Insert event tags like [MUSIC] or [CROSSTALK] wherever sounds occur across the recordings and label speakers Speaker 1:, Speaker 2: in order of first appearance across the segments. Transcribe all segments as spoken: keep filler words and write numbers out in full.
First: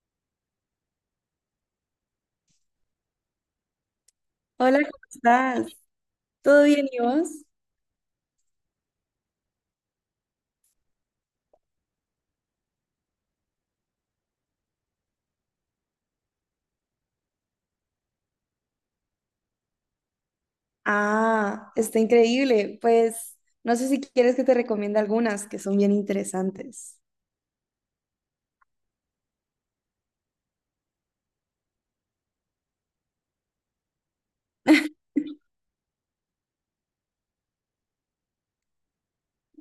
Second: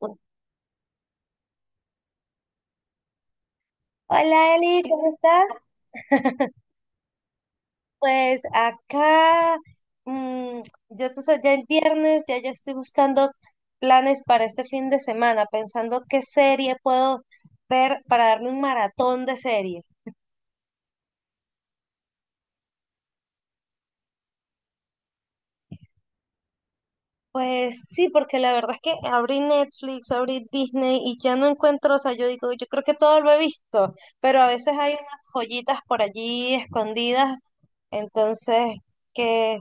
Speaker 1: Hola
Speaker 2: Hola,
Speaker 1: Eli,
Speaker 2: ¿cómo
Speaker 1: ¿cómo estás?
Speaker 2: estás? ¿Todo bien y vos?
Speaker 1: Pues acá, mm, yo tú sabes, ya es viernes, ya yo estoy buscando planes para este fin de semana, pensando qué serie puedo ver para darme un maratón de series.
Speaker 2: Ah, está increíble. Pues no sé si quieres que te recomiende algunas que son bien interesantes.
Speaker 1: Pues sí, porque la verdad es que abrí Netflix, abrí Disney y ya no encuentro, o sea, yo digo, yo creo que todo lo he visto, pero a veces hay unas joyitas por allí escondidas, entonces, ¿qué,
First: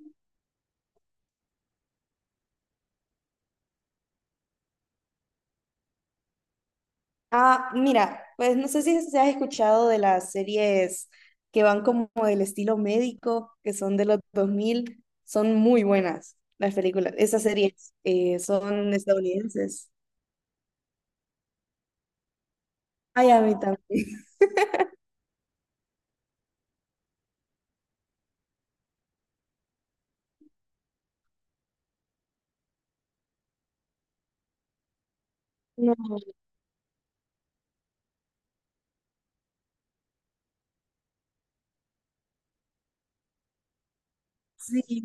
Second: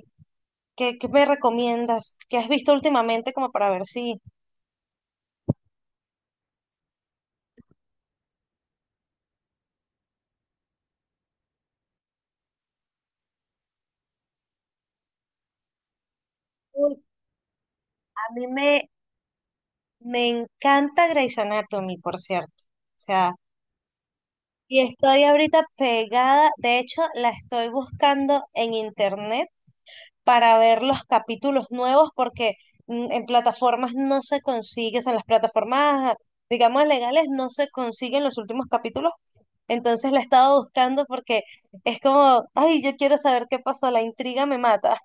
Speaker 1: qué, qué me recomiendas? ¿Qué has visto últimamente como para ver si...
Speaker 2: Ah, mira, pues no sé si has si has escuchado de las series que van como del estilo médico, que son de los dos mil, son muy buenas las
Speaker 1: Uy,
Speaker 2: películas. Esas series
Speaker 1: a
Speaker 2: eh,
Speaker 1: mí me,
Speaker 2: son estadounidenses.
Speaker 1: me encanta Grey's Anatomy, por cierto. O
Speaker 2: Ay,
Speaker 1: sea,
Speaker 2: a mí también.
Speaker 1: y estoy ahorita pegada, de hecho, la estoy buscando en internet para ver los capítulos nuevos porque mm, en plataformas no se consigue, o sea, en las
Speaker 2: [LAUGHS]
Speaker 1: plataformas, digamos, legales no se consiguen los últimos capítulos. Entonces la he estado buscando porque es como, ay, yo quiero saber qué pasó, la intriga me
Speaker 2: Sí,
Speaker 1: mata.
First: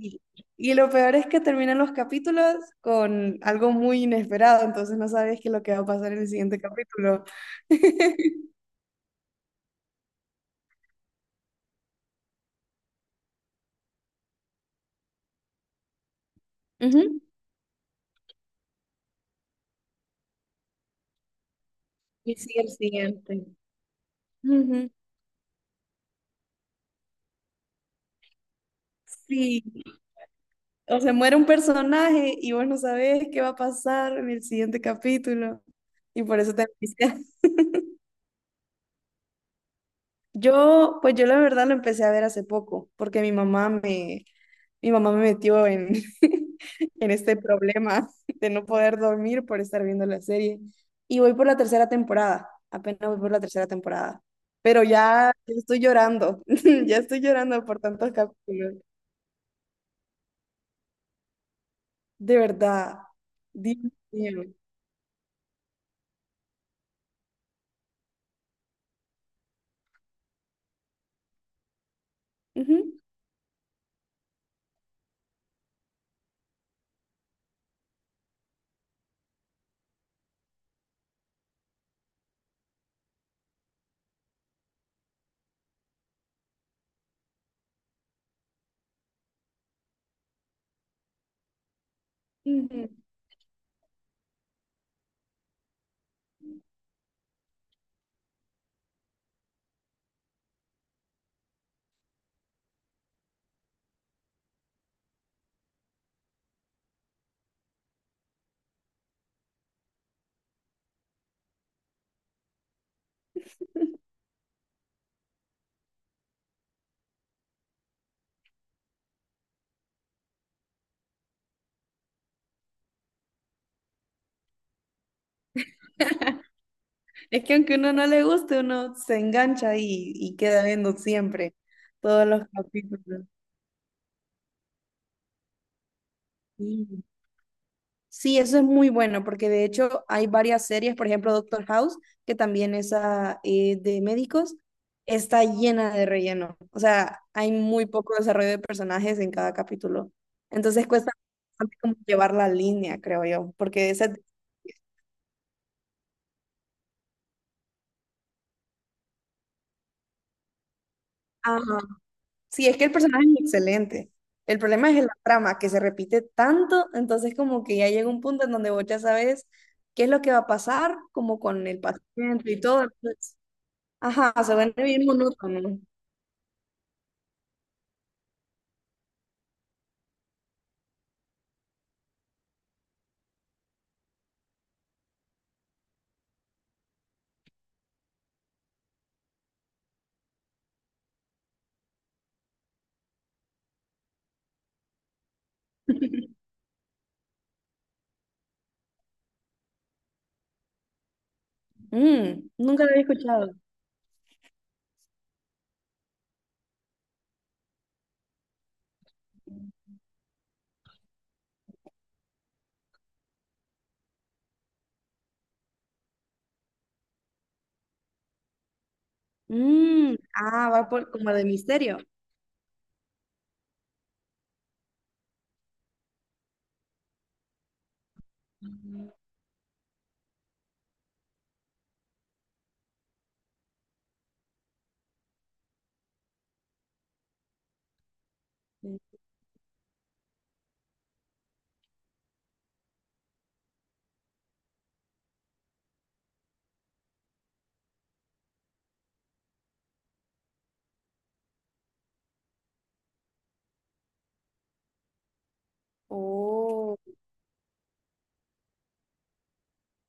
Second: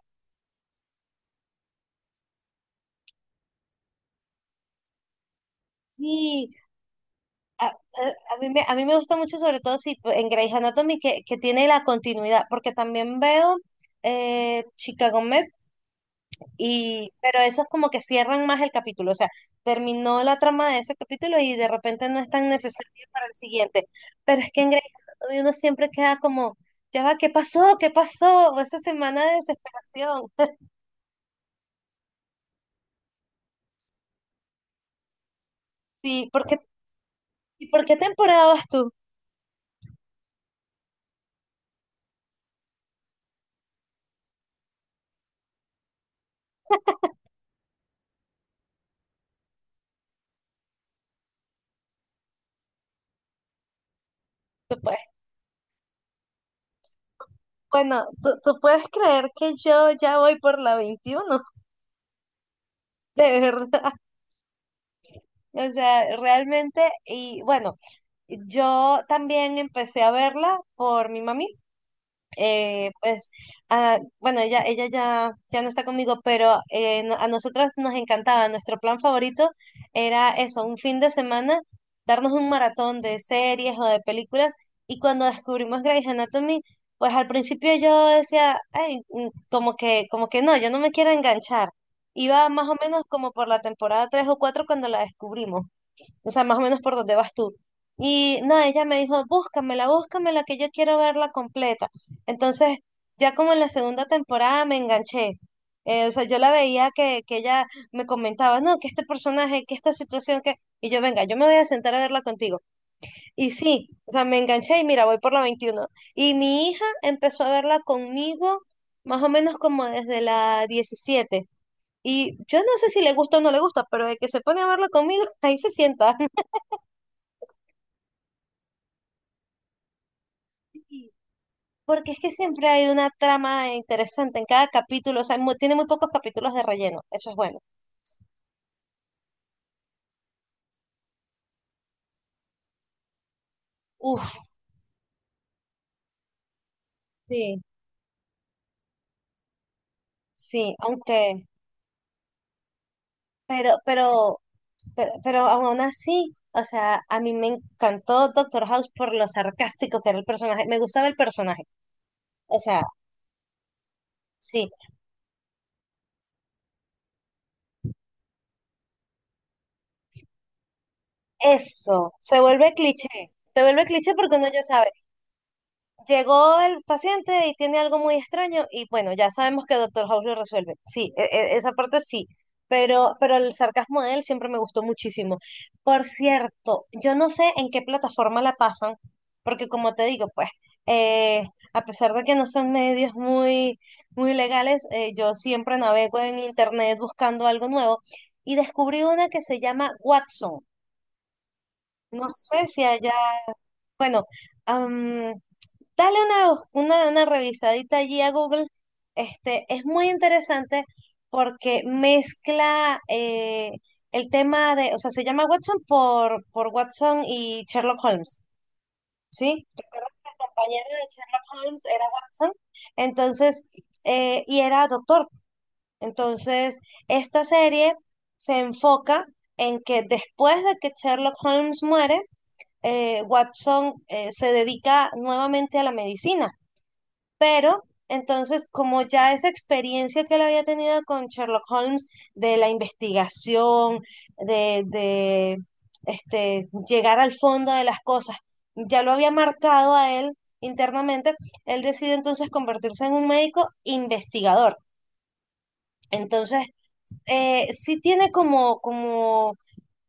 Speaker 2: y lo peor es que terminan los capítulos con algo muy inesperado, entonces no sabes qué es lo que va a pasar en el
Speaker 1: Y
Speaker 2: siguiente capítulo.
Speaker 1: A, a- a mí
Speaker 2: [LAUGHS]
Speaker 1: me, a mí me gusta mucho, sobre todo si pues, en Grey's Anatomy, que, que tiene la continuidad, porque también veo eh, Chicago Med, y,
Speaker 2: Ujú.
Speaker 1: pero esos como que cierran más el capítulo, o sea, terminó la trama de ese capítulo y de repente no es
Speaker 2: Y
Speaker 1: tan
Speaker 2: sigue el
Speaker 1: necesario para el
Speaker 2: siguiente.
Speaker 1: siguiente. Pero es que en Grey's
Speaker 2: Ujú.
Speaker 1: Anatomy uno siempre queda como, ya va, ¿qué pasó? ¿Qué pasó? O esa semana de
Speaker 2: Sí,
Speaker 1: desesperación. [LAUGHS]
Speaker 2: o se muere un personaje y vos no sabés qué va a pasar en el siguiente capítulo, y
Speaker 1: Sí,
Speaker 2: por eso
Speaker 1: porque,
Speaker 2: te [LAUGHS] envicias.
Speaker 1: ¿y por qué temporada vas tú?
Speaker 2: Yo, pues yo la verdad lo empecé a ver hace poco, porque mi mamá me, mi mamá me metió en, [LAUGHS] en este problema de no poder dormir por estar viendo la serie. Y voy por la tercera temporada, apenas voy por la tercera temporada.
Speaker 1: Tú
Speaker 2: Pero
Speaker 1: puedes-
Speaker 2: ya, ya estoy llorando, [LAUGHS] ya estoy llorando por
Speaker 1: bueno,
Speaker 2: tantos
Speaker 1: tú, tú
Speaker 2: capítulos.
Speaker 1: puedes creer que yo ya voy por la veintiuno
Speaker 2: De verdad,
Speaker 1: [LAUGHS] de
Speaker 2: Dios
Speaker 1: verdad.
Speaker 2: mío.
Speaker 1: O sea, realmente, y bueno, yo también empecé a verla por mi mami.
Speaker 2: Ujú,
Speaker 1: eh, pues, ah, bueno, ella, ella ya, ya no está conmigo, pero eh, no- a nosotros nos encantaba. Nuestro plan favorito era eso, un fin de semana, darnos un maratón de series o de películas. Y cuando descubrimos Grey's Anatomy, pues al principio yo decía, ay, mm, como que, como que no, yo no me quiero enganchar. Iba más o
Speaker 2: ujú.
Speaker 1: menos como por la temporada tres o cuatro cuando la descubrimos. O sea, más o menos por dónde vas tú. Y no, ella me dijo, búscamela, búscamela, que yo quiero verla completa. Entonces, ya como en la segunda temporada me enganché. Eh, o sea, yo la veía que, que ella me comentaba, no, que este personaje, que esta situación, que... Y yo, venga, yo me voy a sentar a verla contigo. Y sí, o sea, me enganché y mira, voy por la veintiuno. Y mi hija empezó a verla conmigo más o menos como desde la diecisiete. Y yo no sé si le gusta o no le gusta, pero de que se pone a verla conmigo, [LAUGHS] ahí se sienta.
Speaker 2: [LAUGHS] Es que aunque uno no le guste, uno se engancha y, y queda viendo siempre
Speaker 1: Porque es
Speaker 2: todos
Speaker 1: que
Speaker 2: los
Speaker 1: siempre hay una
Speaker 2: capítulos.
Speaker 1: trama interesante en cada capítulo, o sea, mu- tiene muy pocos capítulos de relleno,
Speaker 2: Sí.
Speaker 1: eso es bueno.
Speaker 2: Sí, eso es muy bueno, porque de hecho hay varias series, por ejemplo Doctor House, que también es ah, eh, de
Speaker 1: Uf,
Speaker 2: médicos, está llena de relleno. O sea, hay
Speaker 1: sí,
Speaker 2: muy poco desarrollo de personajes en cada capítulo.
Speaker 1: sí,
Speaker 2: Entonces cuesta
Speaker 1: aunque,
Speaker 2: bastante como llevar la línea, creo yo,
Speaker 1: pero,
Speaker 2: porque esa...
Speaker 1: pero, pero, pero aún así, o sea, a mí me encantó Doctor House por lo sarcástico que era el personaje, me gustaba el
Speaker 2: Ajá.
Speaker 1: personaje, o
Speaker 2: Sí, es
Speaker 1: sea,
Speaker 2: que el personaje es excelente. El
Speaker 1: sí,
Speaker 2: problema es la trama, que se repite tanto, entonces como que ya llega un punto en donde vos ya sabes qué es lo que va a pasar, como con el
Speaker 1: eso, se
Speaker 2: paciente y
Speaker 1: vuelve
Speaker 2: todo.
Speaker 1: cliché, se vuelve cliché
Speaker 2: Ajá,
Speaker 1: porque uno
Speaker 2: se
Speaker 1: ya
Speaker 2: vuelve
Speaker 1: sabe.
Speaker 2: bien monótono.
Speaker 1: Llegó el paciente y tiene algo muy extraño y bueno, ya sabemos que Doctor House lo resuelve. Sí, e- e- esa parte sí, pero, pero el sarcasmo de él siempre me gustó muchísimo. Por cierto, yo no sé en qué plataforma la pasan, porque como te digo, pues, eh, a pesar de que no son medios muy, muy legales, eh, yo siempre navego en internet buscando algo nuevo y descubrí una que se llama Watson. No
Speaker 2: Mm,
Speaker 1: sé
Speaker 2: nunca
Speaker 1: si
Speaker 2: lo había
Speaker 1: allá,
Speaker 2: escuchado.
Speaker 1: bueno, dale una, una, una revisadita allí a Google. Este, es muy interesante porque mezcla eh, el tema de, o sea, se llama Watson por, por Watson y Sherlock Holmes, ¿sí? Recuerda
Speaker 2: Mm,
Speaker 1: que el
Speaker 2: ah,
Speaker 1: compañero
Speaker 2: va
Speaker 1: de
Speaker 2: por como de
Speaker 1: Sherlock Holmes
Speaker 2: misterio.
Speaker 1: era Watson, entonces, eh, y era doctor. Entonces, esta serie se
Speaker 2: Mm.
Speaker 1: enfoca en que después de que Sherlock Holmes muere, eh, Watson eh, se dedica nuevamente a la medicina. Pero entonces, como ya esa experiencia que él había tenido con Sherlock Holmes de la investigación, de, de este, llegar al fondo de las cosas, ya lo había marcado a él internamente, él decide entonces convertirse en un médico investigador. Entonces,
Speaker 2: Oh.
Speaker 1: eh, sí tiene como, como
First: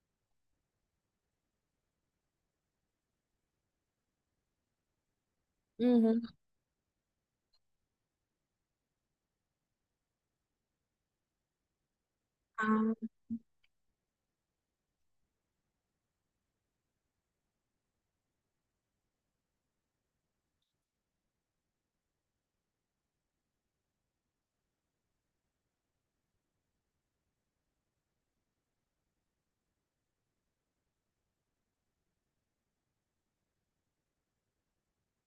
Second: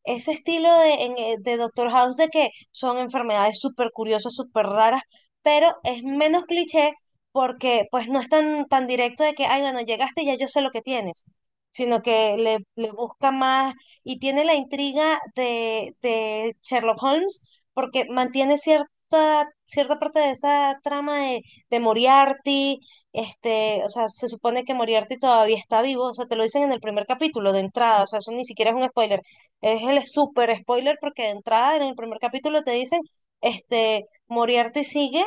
Speaker 1: ese estilo de, en, eh, de Doctor House, de que son enfermedades súper curiosas, súper raras, pero es
Speaker 2: Ujú.
Speaker 1: menos cliché porque pues no es tan, tan directo de que, ay, bueno, llegaste y ya yo sé lo que tienes, sino que le, le
Speaker 2: Ah,
Speaker 1: busca más y tiene la intriga de, de Sherlock Holmes porque mantiene cierta, cierta parte de esa trama de, de Moriarty, este, o sea, se supone que Moriarty todavía está vivo, o sea, te lo dicen en el primer capítulo de entrada, o sea, eso ni siquiera es un spoiler, es el super spoiler porque de entrada en el primer capítulo te dicen, este, Moriarty sigue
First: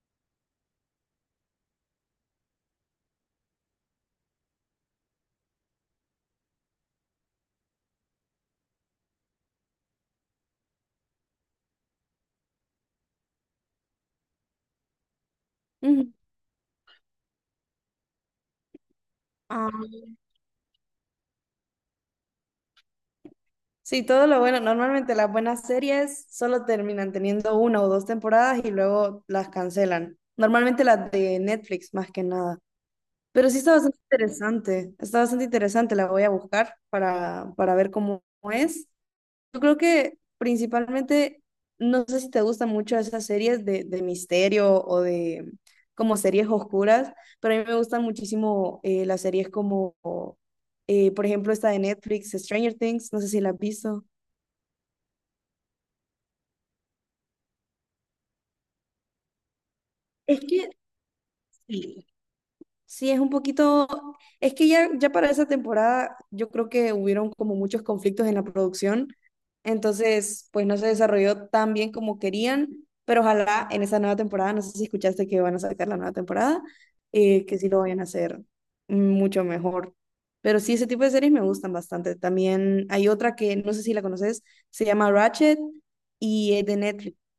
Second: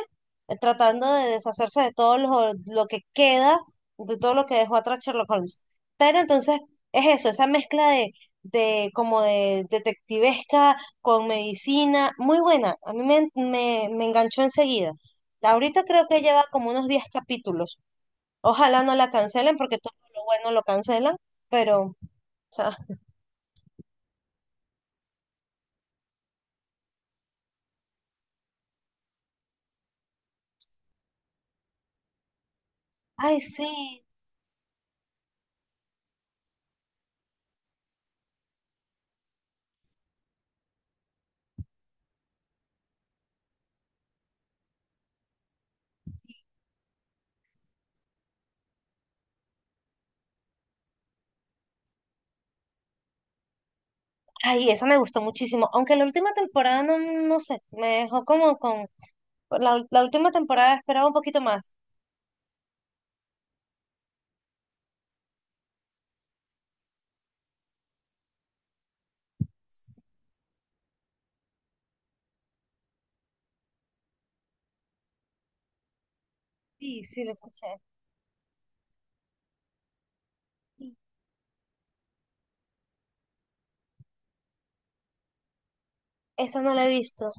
Speaker 1: eh, tratando de deshacerse de todo lo, lo que queda, de todo lo que dejó atrás Sherlock Holmes. Pero entonces es eso, esa mezcla de, de como de detectivesca con medicina, muy buena. A mí me, me, me enganchó enseguida. Ahorita creo
Speaker 2: ujú,
Speaker 1: que lleva como unos diez capítulos. Ojalá no la cancelen
Speaker 2: ah.
Speaker 1: porque todo lo bueno lo cancelan, pero, o sea,
Speaker 2: Sí, todo lo bueno. Normalmente las buenas series solo terminan teniendo una o dos temporadas y luego las cancelan. Normalmente las de Netflix, más que nada.
Speaker 1: ay,
Speaker 2: Pero sí está bastante
Speaker 1: sí.
Speaker 2: interesante. Está bastante interesante. La voy a buscar para, para ver cómo es. Yo creo que principalmente, no sé si te gustan mucho esas series de, de misterio o de como series oscuras, pero a mí me gustan muchísimo eh, las series como, eh, por ejemplo, esta de Netflix, Stranger Things, no sé si la has visto.
Speaker 1: Ay, esa me gustó muchísimo, aunque la última temporada no, no sé, me dejó como con... La, ul- la última
Speaker 2: Es que
Speaker 1: temporada esperaba un poquito más.
Speaker 2: sí, sí, es un poquito, es que ya, ya para esa temporada yo creo que hubieron como muchos conflictos en la producción, entonces pues no se desarrolló tan bien como querían, pero ojalá en esa nueva temporada, no sé si escuchaste que van a sacar la nueva temporada,
Speaker 1: Sí, sí, la
Speaker 2: eh, que
Speaker 1: escuché.
Speaker 2: sí lo vayan a hacer mucho mejor. Pero sí, ese tipo de series me gustan bastante. También hay otra que no sé si la conoces, se llama Ratchet y
Speaker 1: Esa
Speaker 2: es
Speaker 1: no
Speaker 2: de
Speaker 1: la he
Speaker 2: Netflix.
Speaker 1: visto.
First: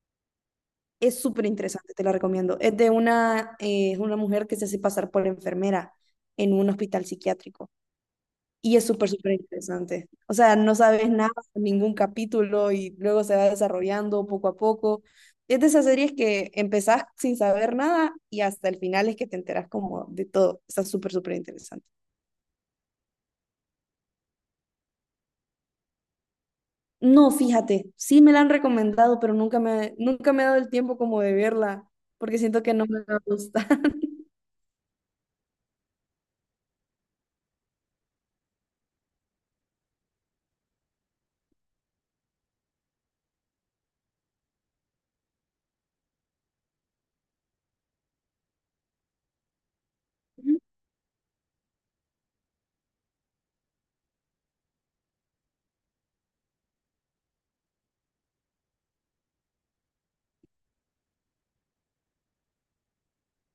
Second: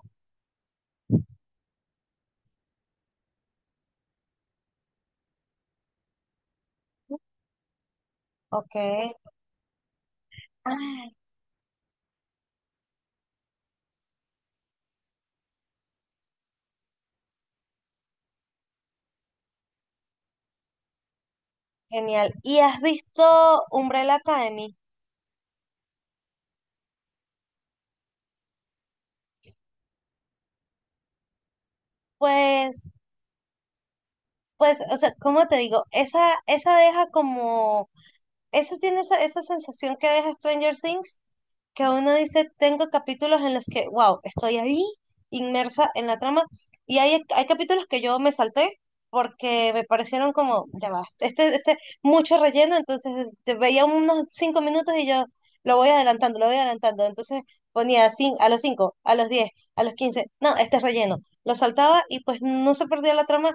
Speaker 2: Es súper interesante, te la recomiendo. Es de una, eh, es una mujer que se hace pasar por enfermera en un hospital psiquiátrico.
Speaker 1: Ok.
Speaker 2: Y es súper, súper interesante. O sea, no sabes
Speaker 1: Ay,
Speaker 2: nada, ningún capítulo y luego se va desarrollando poco a poco. Es de esas series que empezás sin saber nada y hasta el final es que te enteras como de todo. Está súper, súper interesante.
Speaker 1: genial. ¿Y has visto Umbrella Academy?
Speaker 2: No, fíjate, sí me la han recomendado, pero nunca me, nunca me he dado el tiempo como de verla porque siento que no
Speaker 1: Pues,
Speaker 2: me va a gustar.
Speaker 1: pues, o sea, ¿cómo te digo? Esa, esa deja como, esa tiene esa, esa sensación que deja Stranger Things, que uno dice, tengo capítulos en los que, wow, estoy ahí inmersa en la trama y hay, hay capítulos que yo me salté porque me parecieron como,
Speaker 2: [LAUGHS]
Speaker 1: ya va, este, este, mucho relleno, entonces yo veía unos cinco minutos y yo lo voy adelantando, lo voy adelantando, entonces ponía cin- a los cinco, a los diez, a los quince, no, este es relleno, lo saltaba y pues no se perdía la trama,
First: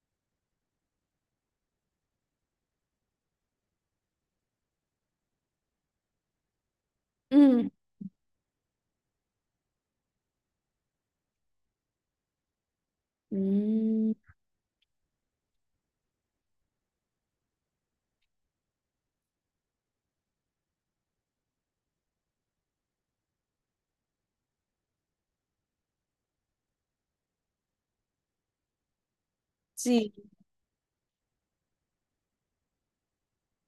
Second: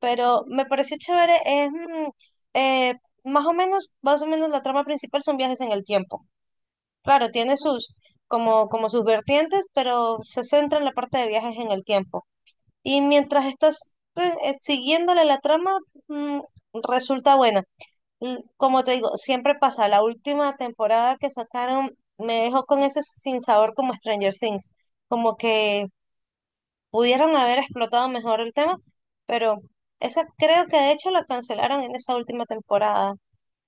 Speaker 1: pero me pareció chévere, es... mm, eh, más o menos, más o menos la trama principal son viajes en el tiempo. Claro, tiene
Speaker 2: Mm.
Speaker 1: sus, como, como sus vertientes, pero se centra en la parte de viajes en el tiempo. Y mientras estás
Speaker 2: Mm.
Speaker 1: eh, eh, siguiéndole la trama, mm, resulta buena. L- Como te digo, siempre pasa. La última temporada que sacaron me dejó con ese sinsabor como Stranger Things. Como que pudieron haber explotado mejor el tema, pero
Speaker 2: Sí,
Speaker 1: esa creo que de hecho la cancelaron en esa última temporada. O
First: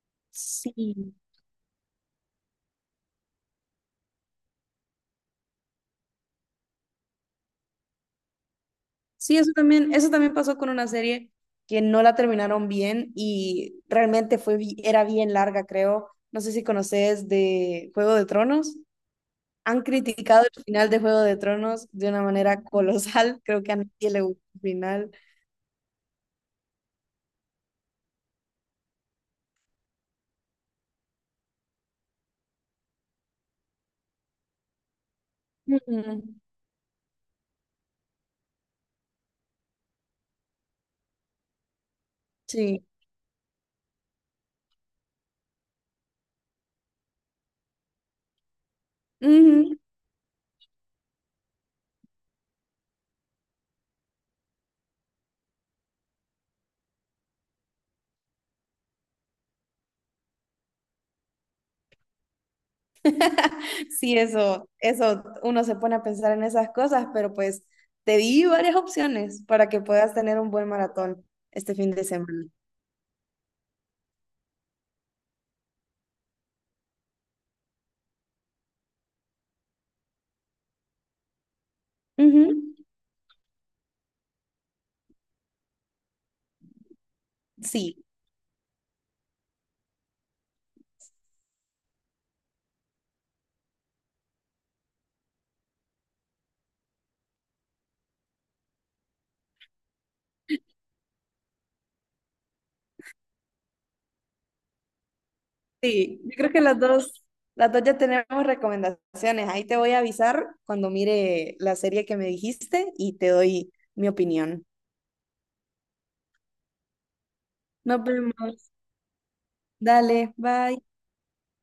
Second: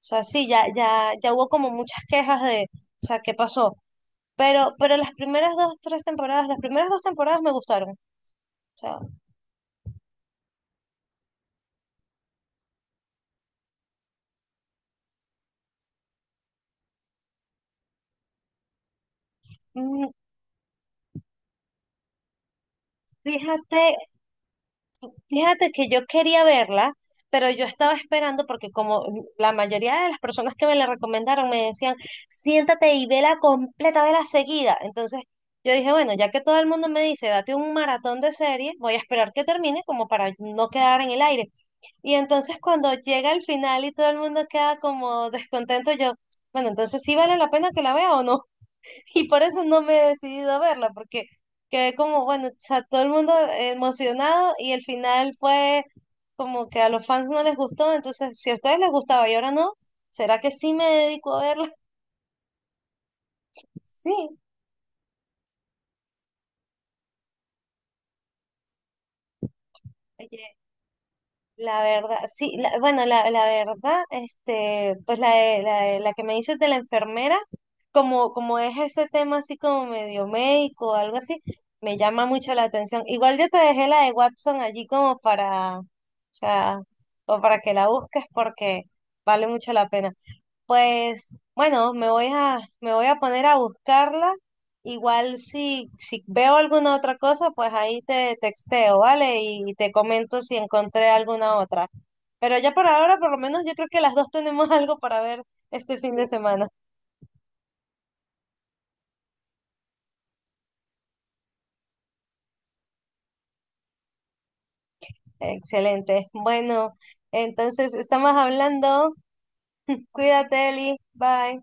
Speaker 1: sea, sí, ya, ya,
Speaker 2: sí,
Speaker 1: ya hubo como muchas quejas de, o sea, ¿qué pasó? Pero, pero las primeras dos, tres temporadas, las primeras dos temporadas me gustaron. O sea,
Speaker 2: sí, eso también, eso también pasó con una serie que no la terminaron bien y realmente fue, bi- era bien larga, creo. No sé si conoces de Juego de Tronos. Han
Speaker 1: mm,
Speaker 2: criticado el final de Juego de Tronos de una manera colosal. [LAUGHS] Creo que a nadie
Speaker 1: fíjate,
Speaker 2: le gustó el final.
Speaker 1: fíjate que yo quería verla, pero yo estaba esperando porque como la mayoría de las personas que me la recomendaron me decían, siéntate y vela completa, vela seguida. Entonces yo dije, bueno, ya que
Speaker 2: Ujú.
Speaker 1: todo el mundo me dice, date un maratón de serie, voy a esperar que termine como para no quedar en el aire. Y entonces
Speaker 2: Sí.
Speaker 1: cuando llega el final y todo el mundo queda como descontento, yo, bueno, entonces sí vale la pena que la vea o no. Y por eso
Speaker 2: Ujú.
Speaker 1: no me he decidido a verla, porque quedé como, bueno, o sea, todo el mundo emocionado y el final fue como que a los fans no les gustó, entonces si a ustedes les gustaba y ahora no, ¿será que sí me dedico a verla? [LAUGHS]
Speaker 2: [LAUGHS] Sí,
Speaker 1: Sí.
Speaker 2: eso, eso, uno se pone a pensar en esas cosas, pero pues te di varias opciones para que puedas tener un
Speaker 1: Oye,
Speaker 2: buen maratón este
Speaker 1: la
Speaker 2: fin de
Speaker 1: verdad,
Speaker 2: semana.
Speaker 1: sí, la- bueno, la, la verdad, este, pues la, de- la, de- la que me dices de la enfermera, como, como es ese tema así como medio médico o algo así, me llama
Speaker 2: Ujú.
Speaker 1: mucho la atención. Igual yo te dejé la de Watson allí como para, o sea, o para que la
Speaker 2: Sí,
Speaker 1: busques porque vale mucho la pena. Pues bueno, me voy a, me voy a poner a buscarla. Igual si, si veo alguna otra cosa, pues ahí te texteo, ¿vale? Y te comento si encontré alguna otra. Pero ya por ahora, por lo menos yo creo que las dos tenemos [LAUGHS] algo para ver este fin
Speaker 2: sí,
Speaker 1: de
Speaker 2: yo creo que
Speaker 1: semana.
Speaker 2: las dos, las dos ya tenemos recomendaciones. Ahí te voy a avisar cuando mire la serie que me dijiste y te doy mi opinión.
Speaker 1: Excelente. Bueno, entonces
Speaker 2: Nos
Speaker 1: estamos
Speaker 2: vemos.
Speaker 1: hablando.
Speaker 2: Dale,
Speaker 1: Cuídate,
Speaker 2: bye.
Speaker 1: Eli. Bye.